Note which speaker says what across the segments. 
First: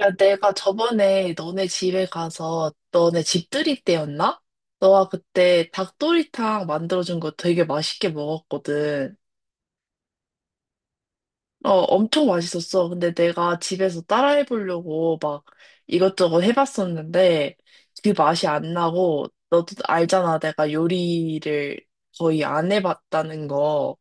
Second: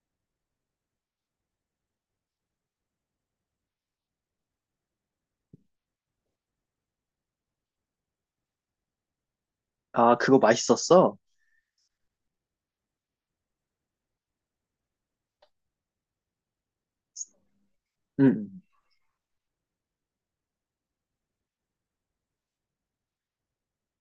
Speaker 1: 야, 내가 저번에 너네 집에 가서 너네 집들이 때였나? 너가 그때 닭도리탕 만들어준 거 되게 맛있게 먹었거든.
Speaker 2: 아, 그거 맛있었어?
Speaker 1: 어, 엄청 맛있었어. 근데 내가 집에서 따라해보려고 막 이것저것 해봤었는데 그 맛이
Speaker 2: 응.
Speaker 1: 안 나고 너도 알잖아. 내가 요리를 거의 안 해봤다는 거.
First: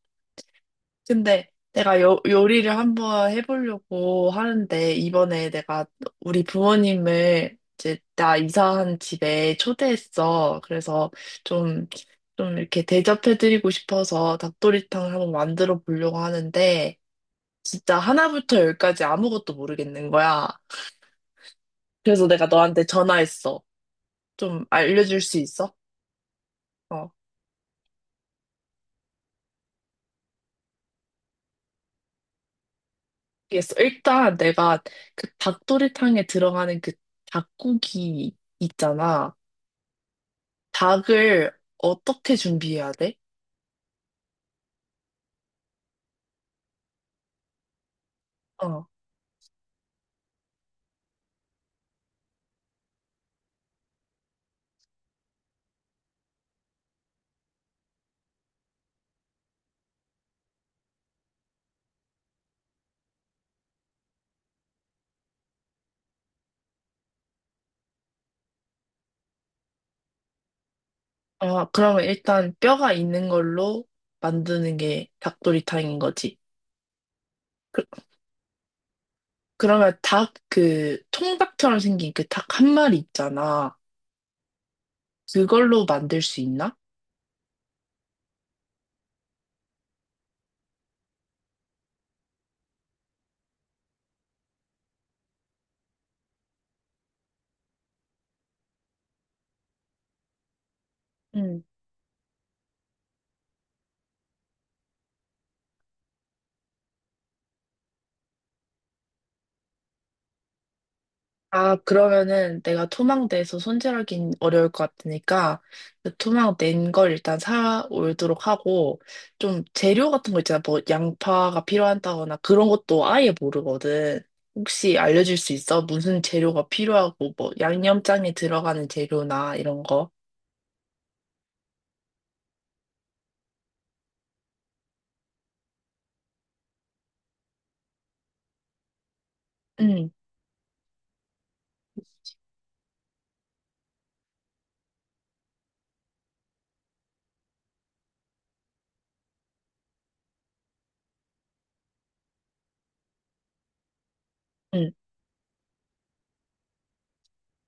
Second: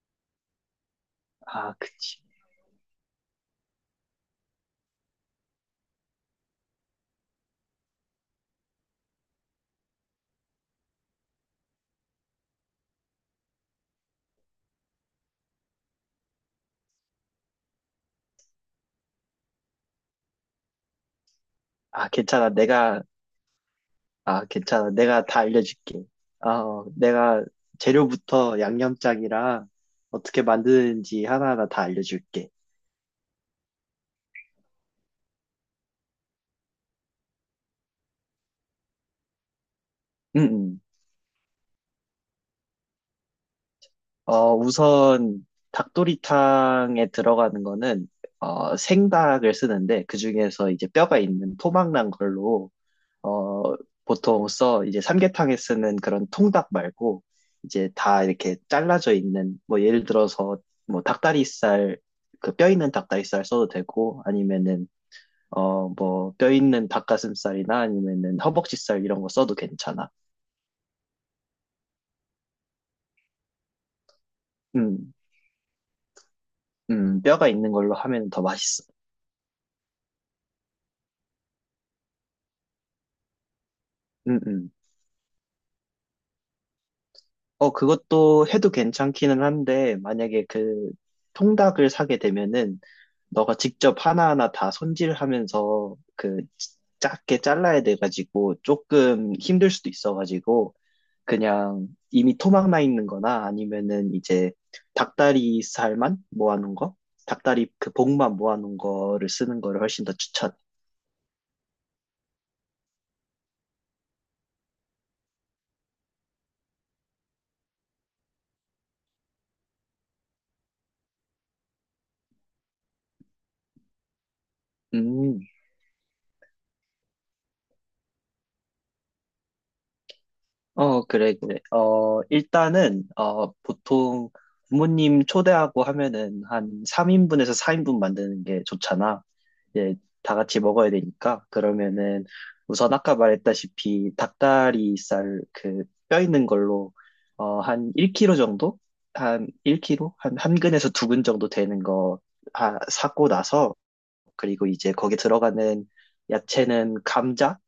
Speaker 1: 근데
Speaker 2: 아,
Speaker 1: 내가 요,
Speaker 2: 그치.
Speaker 1: 요리를 한번 해보려고 하는데, 이번에 내가 우리 부모님을 이제 나 이사한 집에 초대했어. 그래서 좀, 좀 이렇게 대접해드리고 싶어서 닭도리탕을 한번 만들어 보려고 하는데, 진짜 하나부터 열까지 아무것도 모르겠는 거야.
Speaker 2: 아,
Speaker 1: 그래서 내가
Speaker 2: 괜찮아.
Speaker 1: 너한테
Speaker 2: 내가,
Speaker 1: 전화했어.
Speaker 2: 아,
Speaker 1: 좀
Speaker 2: 괜찮아.
Speaker 1: 알려줄
Speaker 2: 내가
Speaker 1: 수
Speaker 2: 다
Speaker 1: 있어?
Speaker 2: 알려줄게. 아,
Speaker 1: 어.
Speaker 2: 내가 재료부터 양념장이랑 어떻게 만드는지 하나하나 다 알려줄게.
Speaker 1: 그 일단 내가 그 닭도리탕에 들어가는 그 닭고기 있잖아.
Speaker 2: 응, 응.
Speaker 1: 닭을 어떻게 준비해야 돼?
Speaker 2: 우선 닭도리탕에 들어가는 거는,
Speaker 1: 어.
Speaker 2: 생닭을 쓰는데, 그중에서 이제 뼈가 있는 토막난 걸로 어, 보통 써. 이제 삼계탕에 쓰는 그런 통닭 말고 이제 다 이렇게 잘라져 있는 뭐 예를 들어서 뭐 닭다리살, 그 뼈 있는 닭다리살 써도 되고, 아니면은 뭐 뼈 있는 닭가슴살이나 아니면은 허벅지살 이런 거 써도 괜찮아.
Speaker 1: 아, 그러면 일단 뼈가 있는 걸로 만드는 게
Speaker 2: 음,
Speaker 1: 닭도리탕인 거지.
Speaker 2: 뼈가 있는
Speaker 1: 그,
Speaker 2: 걸로 하면 더 맛있어.
Speaker 1: 그러면 닭 그 통닭처럼 생긴 그 닭 한 마리 있잖아.
Speaker 2: 음, 음.
Speaker 1: 그걸로 만들 수 있나?
Speaker 2: 그것도 해도 괜찮기는 한데, 만약에 그 통닭을 사게 되면은, 너가 직접 하나하나 다 손질하면서 그 작게 잘라야 돼가지고, 조금 힘들 수도 있어가지고,
Speaker 1: 응.
Speaker 2: 그냥 이미 토막 나 있는 거나 아니면은 이제 닭다리 살만 모아놓은 거? 닭다리 그 복만 모아놓은 거를 쓰는 거를 훨씬 더 추천.
Speaker 1: 아, 그러면은 내가 토막내서 손질하긴 어려울 것 같으니까 그 토막낸 걸 일단 사 오도록 하고 좀 재료 같은 거 있잖아. 뭐 양파가 필요하다거나 그런 것도 아예 모르거든. 혹시 알려줄
Speaker 2: 음.
Speaker 1: 수 있어? 무슨 재료가 필요하고 뭐 양념장에 들어가는 재료나 이런 거?
Speaker 2: 그래, 그래. 일단은, 보통 부모님 초대하고 하면은 한 3인분에서 4인분 만드는 게 좋잖아. 이제
Speaker 1: 응,
Speaker 2: 다 같이 먹어야 되니까. 그러면은 우선 아까 말했다시피 닭다리살, 그 뼈 있는 걸로, 한 1kg 정도? 한 1kg? 한 근에서 두 근 정도 되는 거 사고 나서 그리고
Speaker 1: 응.
Speaker 2: 이제 거기 들어가는 야채는 감자,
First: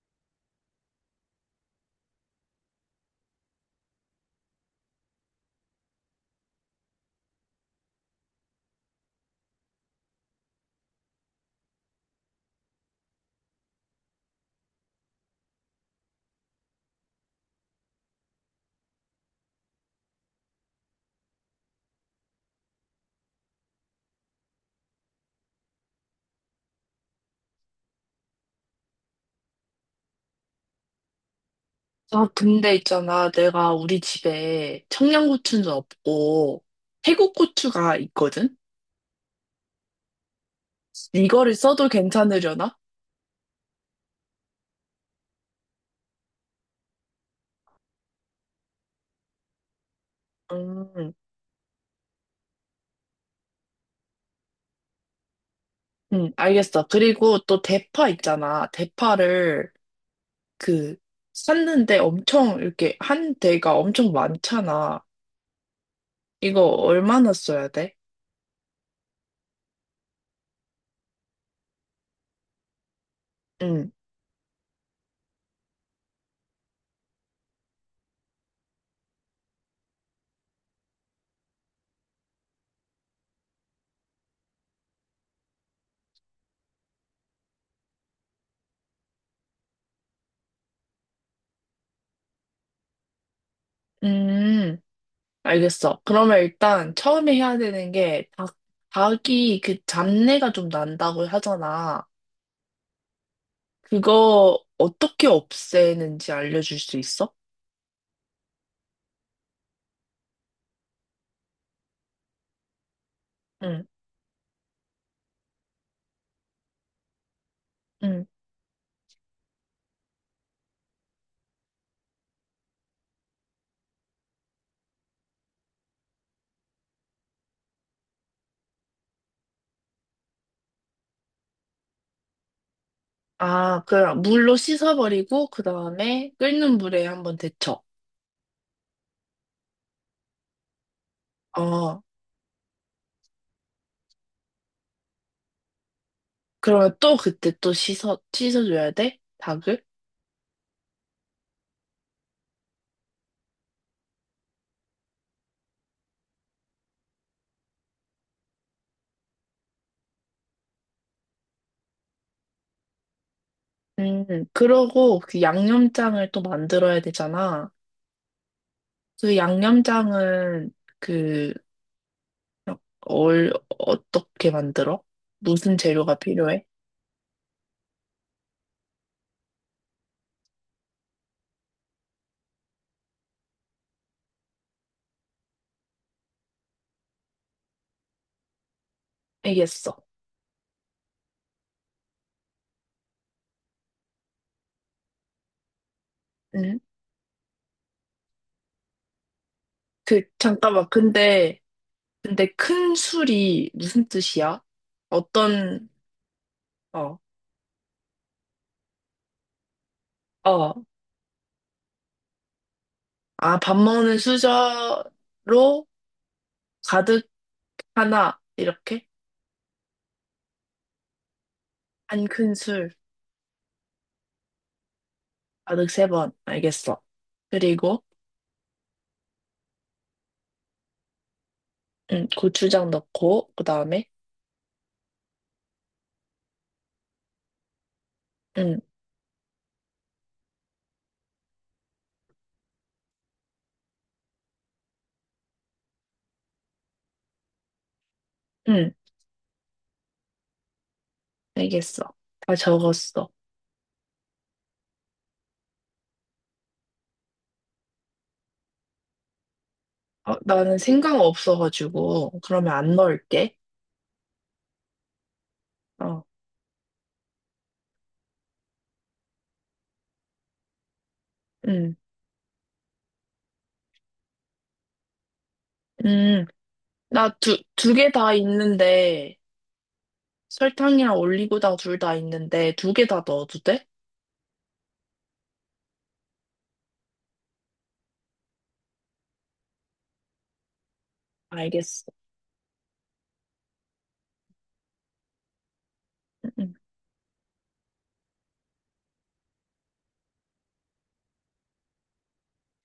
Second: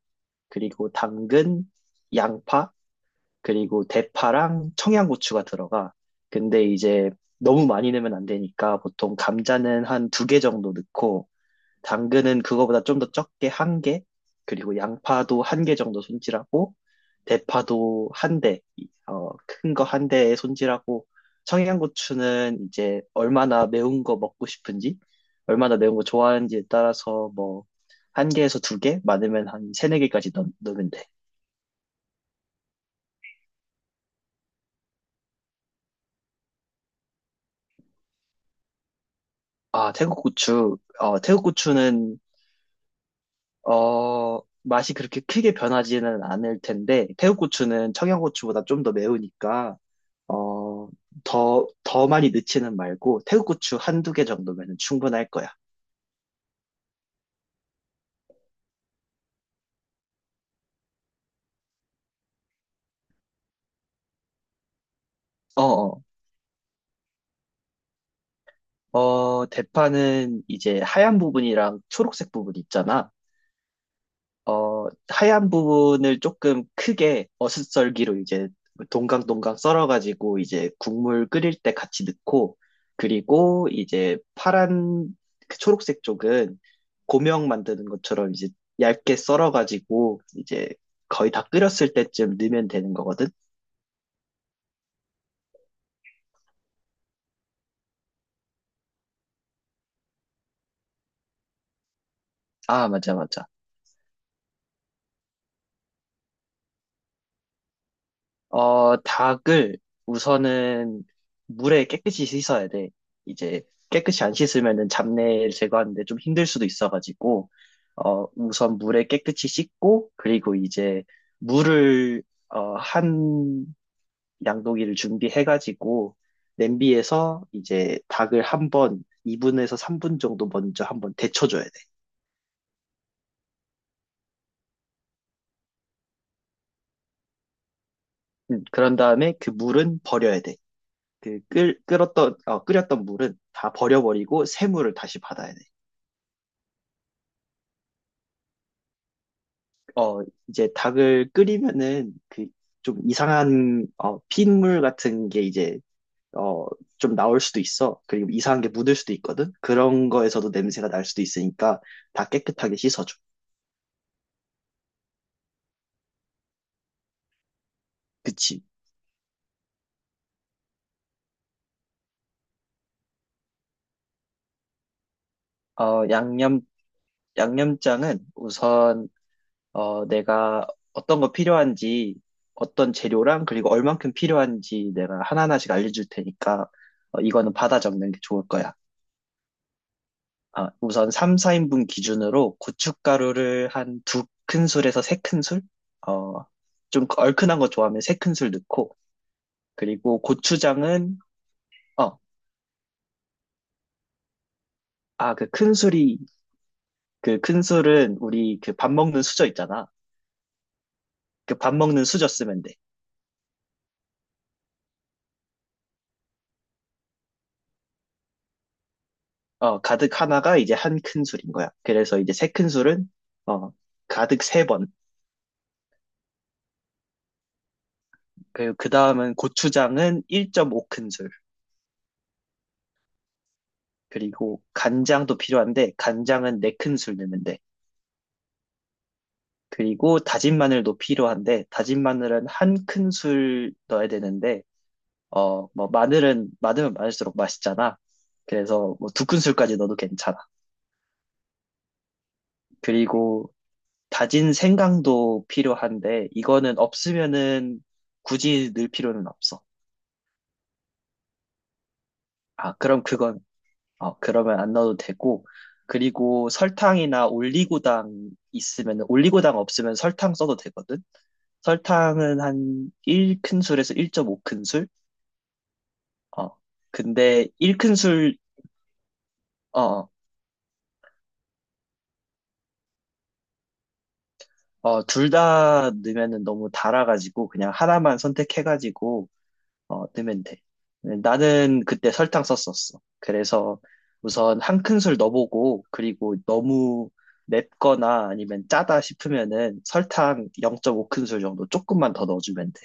Speaker 2: 그리고 당근, 양파, 그리고 대파랑 청양고추가 들어가. 근데 이제 너무 많이 넣으면 안 되니까 보통 감자는 한 두 개 정도 넣고, 당근은 그거보다 좀 더 적게 한 개, 그리고 양파도 한 개 정도 손질하고, 대파도 한 대, 큰 거 한 대에 손질하고, 청양고추는 이제 얼마나 매운 거 먹고 싶은지, 얼마나 매운 거 좋아하는지에 따라서 뭐, 한 개에서 두 개? 많으면 한 세네 개까지 넣으면 돼.
Speaker 1: 아, 근데 있잖아. 내가 우리 집에 청양고추는 없고 태국 고추가 있거든?
Speaker 2: 아, 태국 고추. 태국
Speaker 1: 이거를 써도
Speaker 2: 고추는,
Speaker 1: 괜찮으려나?
Speaker 2: 맛이 그렇게 크게 변하지는 않을 텐데, 태국 고추는 청양고추보다 좀 더 매우니까, 어,
Speaker 1: 음.
Speaker 2: 더 많이 넣지는 말고, 태국 고추 한두 개 정도면 충분할 거야.
Speaker 1: 응, 알겠어. 그리고 또 대파 있잖아. 대파를 그 샀는데 엄청 이렇게 한 대가 엄청 많잖아.
Speaker 2: 어, 어,
Speaker 1: 이거 얼마나 써야 돼?
Speaker 2: 대파는 이제 하얀 부분이랑 초록색 부분 있잖아.
Speaker 1: 응,
Speaker 2: 하얀 부분을 조금 크게 어슷썰기로 이제 동강동강 썰어가지고 이제 국물 끓일 때 같이 넣고, 그리고 이제 파란 그 초록색 쪽은 고명 만드는 것처럼 이제 얇게 썰어가지고 이제 거의 다 끓였을 때쯤 넣으면 되는 거거든.
Speaker 1: 음, 알겠어. 그러면 일단 처음에 해야 되는 게 닭이 그 잡내가 좀 난다고 하잖아.
Speaker 2: 아, 맞아, 맞아.
Speaker 1: 그거 어떻게 없애는지 알려줄 수 있어?
Speaker 2: 닭을 우선은 물에 깨끗이 씻어야 돼. 이제
Speaker 1: 응,
Speaker 2: 깨끗이 안 씻으면은 잡내를 제거하는데 좀 힘들 수도 있어가지고,
Speaker 1: 응.
Speaker 2: 우선 물에 깨끗이 씻고, 그리고 이제 물을, 한 양동이를 준비해가지고, 냄비에서 이제 닭을 한 번 2분에서 3분 정도 먼저 한번 데쳐줘야 돼.
Speaker 1: 아, 그럼 물로 씻어버리고 그 다음에 끓는 물에 한번 데쳐.
Speaker 2: 그런 다음에 그 물은 버려야 돼. 그 끓,
Speaker 1: 어.
Speaker 2: 끓었던, 어, 끓였던 물은 다 버려버리고 새 물을 다시 받아야 돼.
Speaker 1: 그러면 또 그때 또 씻어줘야 돼? 닭을?
Speaker 2: 어, 이제 닭을 끓이면은 그 좀 이상한 핏물 같은 게 이제 어, 좀 나올 수도 있어. 그리고 이상한 게 묻을 수도 있거든. 그런 거에서도 냄새가 날 수도 있으니까 다 깨끗하게 씻어줘.
Speaker 1: 음, 그러고 그 양념장을 또 만들어야 되잖아.
Speaker 2: 그치?
Speaker 1: 그 양념장은 그, 어떻게 만들어? 무슨
Speaker 2: 어,
Speaker 1: 재료가
Speaker 2: 양념,
Speaker 1: 필요해?
Speaker 2: 양념장은 우선 내가 어떤 거 필요한지, 어떤 재료랑 그리고 얼만큼 필요한지 내가 하나하나씩 알려줄 테니까 이거는 받아 적는 게 좋을 거야.
Speaker 1: 알겠어.
Speaker 2: 아, 우선 3, 4인분 기준으로 고춧가루를 한 두 큰술에서 3큰술? 어,
Speaker 1: 응?
Speaker 2: 좀 얼큰한 거 좋아하면 3큰술 넣고, 그리고
Speaker 1: 그, 잠깐만.
Speaker 2: 고추장은,
Speaker 1: 근데,
Speaker 2: 어,
Speaker 1: 근데 큰 술이 무슨 뜻이야?
Speaker 2: 아, 그
Speaker 1: 어떤,
Speaker 2: 큰술이,
Speaker 1: 어,
Speaker 2: 그 큰술은 우리 그 밥 먹는 수저 있잖아.
Speaker 1: 어.
Speaker 2: 그 밥 먹는 수저 쓰면 돼.
Speaker 1: 아, 밥 먹는 수저로 가득 하나, 이렇게?
Speaker 2: 가득 하나가 이제 한 큰술인 거야. 그래서
Speaker 1: 한
Speaker 2: 이제 세
Speaker 1: 큰 술.
Speaker 2: 큰술은, 어, 가득 세 번.
Speaker 1: 가득 세 번. 알겠어. 그리고,
Speaker 2: 그리고 그 다음은 고추장은 1.5큰술.
Speaker 1: 응, 고추장 넣고, 그 다음에,
Speaker 2: 그리고 간장도 필요한데, 간장은 4큰술 넣는데
Speaker 1: 응,
Speaker 2: 그리고 다진 마늘도 필요한데, 다진 마늘은 1큰술 넣어야 되는데 뭐 마늘은 많으면 많을수록 맛있잖아.
Speaker 1: 응,
Speaker 2: 그래서 뭐 두 큰술까지 넣어도 괜찮아.
Speaker 1: 알겠어. 다 적었어.
Speaker 2: 그리고 다진 생강도 필요한데 이거는 없으면은 굳이 넣을 필요는 없어.
Speaker 1: 어, 나는 생강 없어가지고, 그러면
Speaker 2: 아,
Speaker 1: 안
Speaker 2: 그럼 그건
Speaker 1: 넣을게.
Speaker 2: 그러면 안 넣어도 되고,
Speaker 1: 어,
Speaker 2: 그리고 설탕이나 올리고당 있으면은, 올리고당 없으면 설탕 써도 되거든.
Speaker 1: 응,
Speaker 2: 설탕은 한 1큰술에서 1.5큰술.
Speaker 1: 응.
Speaker 2: 어,
Speaker 1: 나
Speaker 2: 근데
Speaker 1: 두 개 다
Speaker 2: 1큰술,
Speaker 1: 있는데,
Speaker 2: 어,
Speaker 1: 설탕이랑 올리고당 둘 다 있는데, 두 개 다 넣어도 돼?
Speaker 2: 둘 다 넣으면은 너무 달아가지고 그냥 하나만 선택해가지고 넣으면 돼. 나는
Speaker 1: 알겠어.
Speaker 2: 그때 설탕 썼었어. 그래서 우선 1큰술 넣어보고, 그리고
Speaker 1: 응,
Speaker 2: 너무 맵거나 아니면 짜다 싶으면은 설탕 0.5큰술 정도 조금만 더 넣어주면 돼.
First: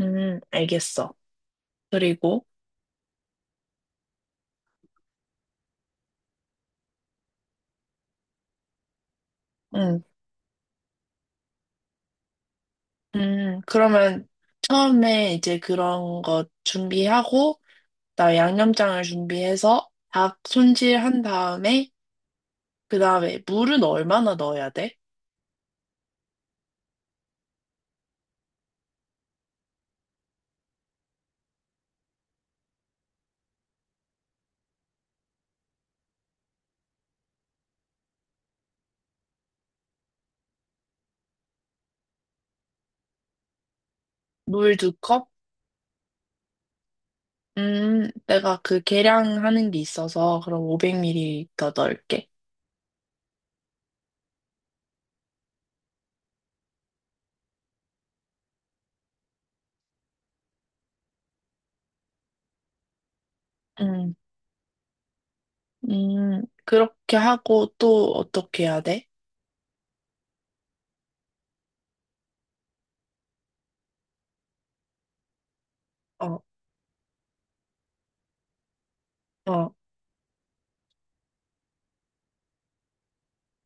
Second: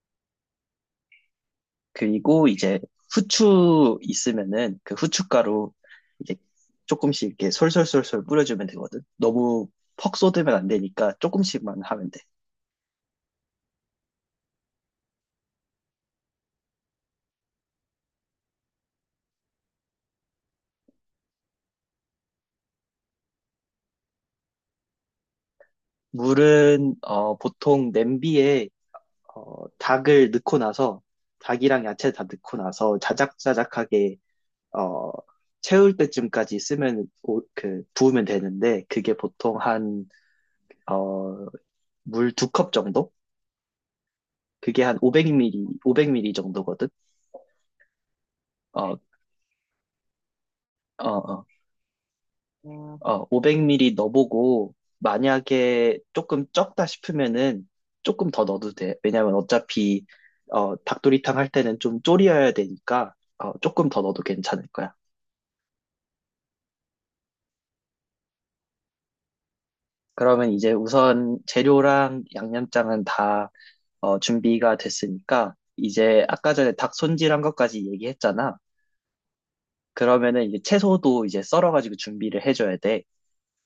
Speaker 1: 응, 응, 알겠어. 그리고,
Speaker 2: 그리고 이제 후추 있으면은 그 후춧가루 이제 조금씩 이렇게 솔솔솔솔 뿌려주면 되거든. 너무
Speaker 1: 응,
Speaker 2: 퍽 쏟으면 안 되니까 조금씩만 하면 돼.
Speaker 1: 응, 그러면 처음에 이제 그런 거 준비하고, 나다 양념장을 준비해서 닭 손질한 다음에 그다음에 물은 얼마나 넣어야 돼?
Speaker 2: 물은 보통 냄비에 닭을 넣고 나서, 닭이랑 야채 다 넣고 나서 자작자작하게 어, 채울 때쯤까지 쓰면 그 부으면 되는데, 그게 보통 한 어, 물 2컵 정도?
Speaker 1: 물
Speaker 2: 그게
Speaker 1: 두
Speaker 2: 한
Speaker 1: 컵?
Speaker 2: 500ml, 500ml 정도거든.
Speaker 1: 내가 그
Speaker 2: 어,
Speaker 1: 계량하는 게 있어서 그럼
Speaker 2: 어, 어,
Speaker 1: 500ml 넣을게.
Speaker 2: 500ml 넣어보고, 만약에 조금 적다 싶으면은 조금 더 넣어도 돼. 왜냐면 어차피, 닭도리탕 할 때는 좀 졸여야 되니까, 조금 더
Speaker 1: 음,
Speaker 2: 넣어도 괜찮을 거야.
Speaker 1: 그렇게 하고 또 어떻게 해야 돼?
Speaker 2: 그러면 이제 우선 재료랑 양념장은 다, 준비가 됐으니까, 이제
Speaker 1: 어,
Speaker 2: 아까 전에 닭 손질한 것까지 얘기했잖아.
Speaker 1: 어,
Speaker 2: 그러면은 이제 채소도 이제 썰어가지고 준비를 해줘야 돼.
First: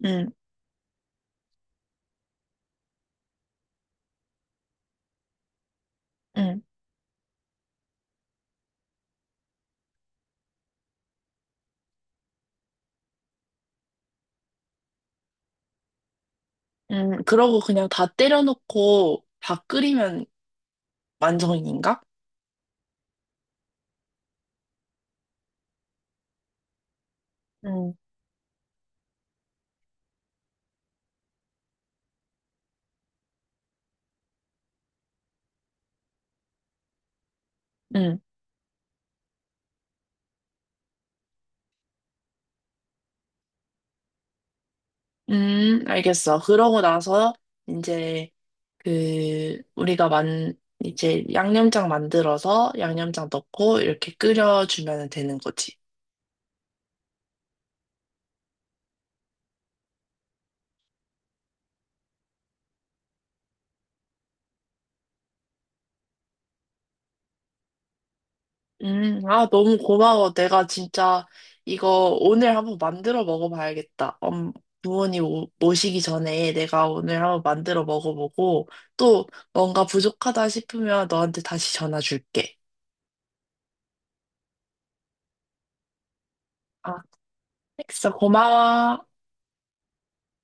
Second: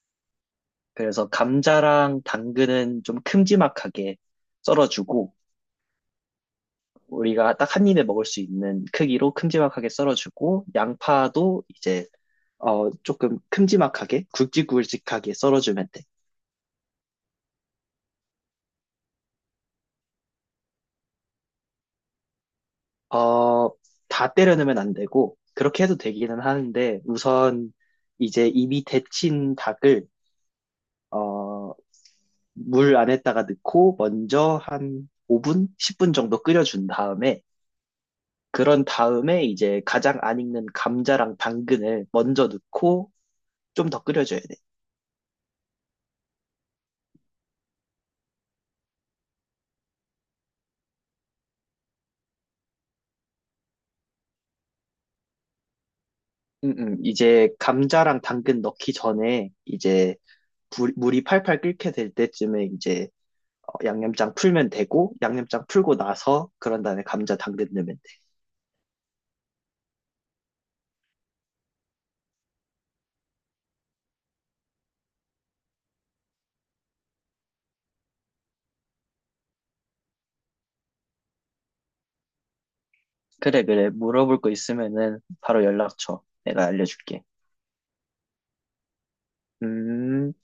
Speaker 1: 음,
Speaker 2: 그래서 감자랑 당근은 좀 큼지막하게 썰어주고,
Speaker 1: 음,
Speaker 2: 우리가 딱 한 입에 먹을 수 있는 크기로 큼지막하게 썰어주고, 양파도 이제 조금 큼지막하게 굵직굵직하게 썰어주면 돼.
Speaker 1: 그러고 그냥 다 때려놓고 다 끓이면 완성인가?
Speaker 2: 어, 다 때려 넣으면 안 되고, 그렇게 해도 되기는 하는데 우선
Speaker 1: 음,
Speaker 2: 이제 이미 데친 닭을 어, 물 안에다가 넣고 먼저 한 5분, 10분 정도 끓여준 다음에,
Speaker 1: 음,
Speaker 2: 그런 다음에 이제 가장 안 익는 감자랑 당근을 먼저 넣고 좀 더 끓여줘야 돼.
Speaker 1: 알겠어. 그러고 나서 이제 그 우리가 만 이제 양념장 만들어서 양념장 넣고 이렇게 끓여주면 되는 거지.
Speaker 2: 이제 감자랑 당근 넣기 전에 이제 물이 팔팔 끓게 될 때쯤에 이제 양념장 풀면 되고, 양념장 풀고 나서 그런 다음에 감자 당근 넣으면 돼.
Speaker 1: 아, 너무 고마워. 내가 진짜 이거 오늘 한번 만들어 먹어봐야겠다. 부모님 모시기 전에 내가 오늘 한번 만들어 먹어보고 또 뭔가 부족하다 싶으면 너한테 다시 전화 줄게.
Speaker 2: 그래, 그래. 물어볼 거 있으면은 바로 연락 줘. 내가
Speaker 1: 아,
Speaker 2: 알려줄게.
Speaker 1: 알겠어. 고마워.
Speaker 2: 음.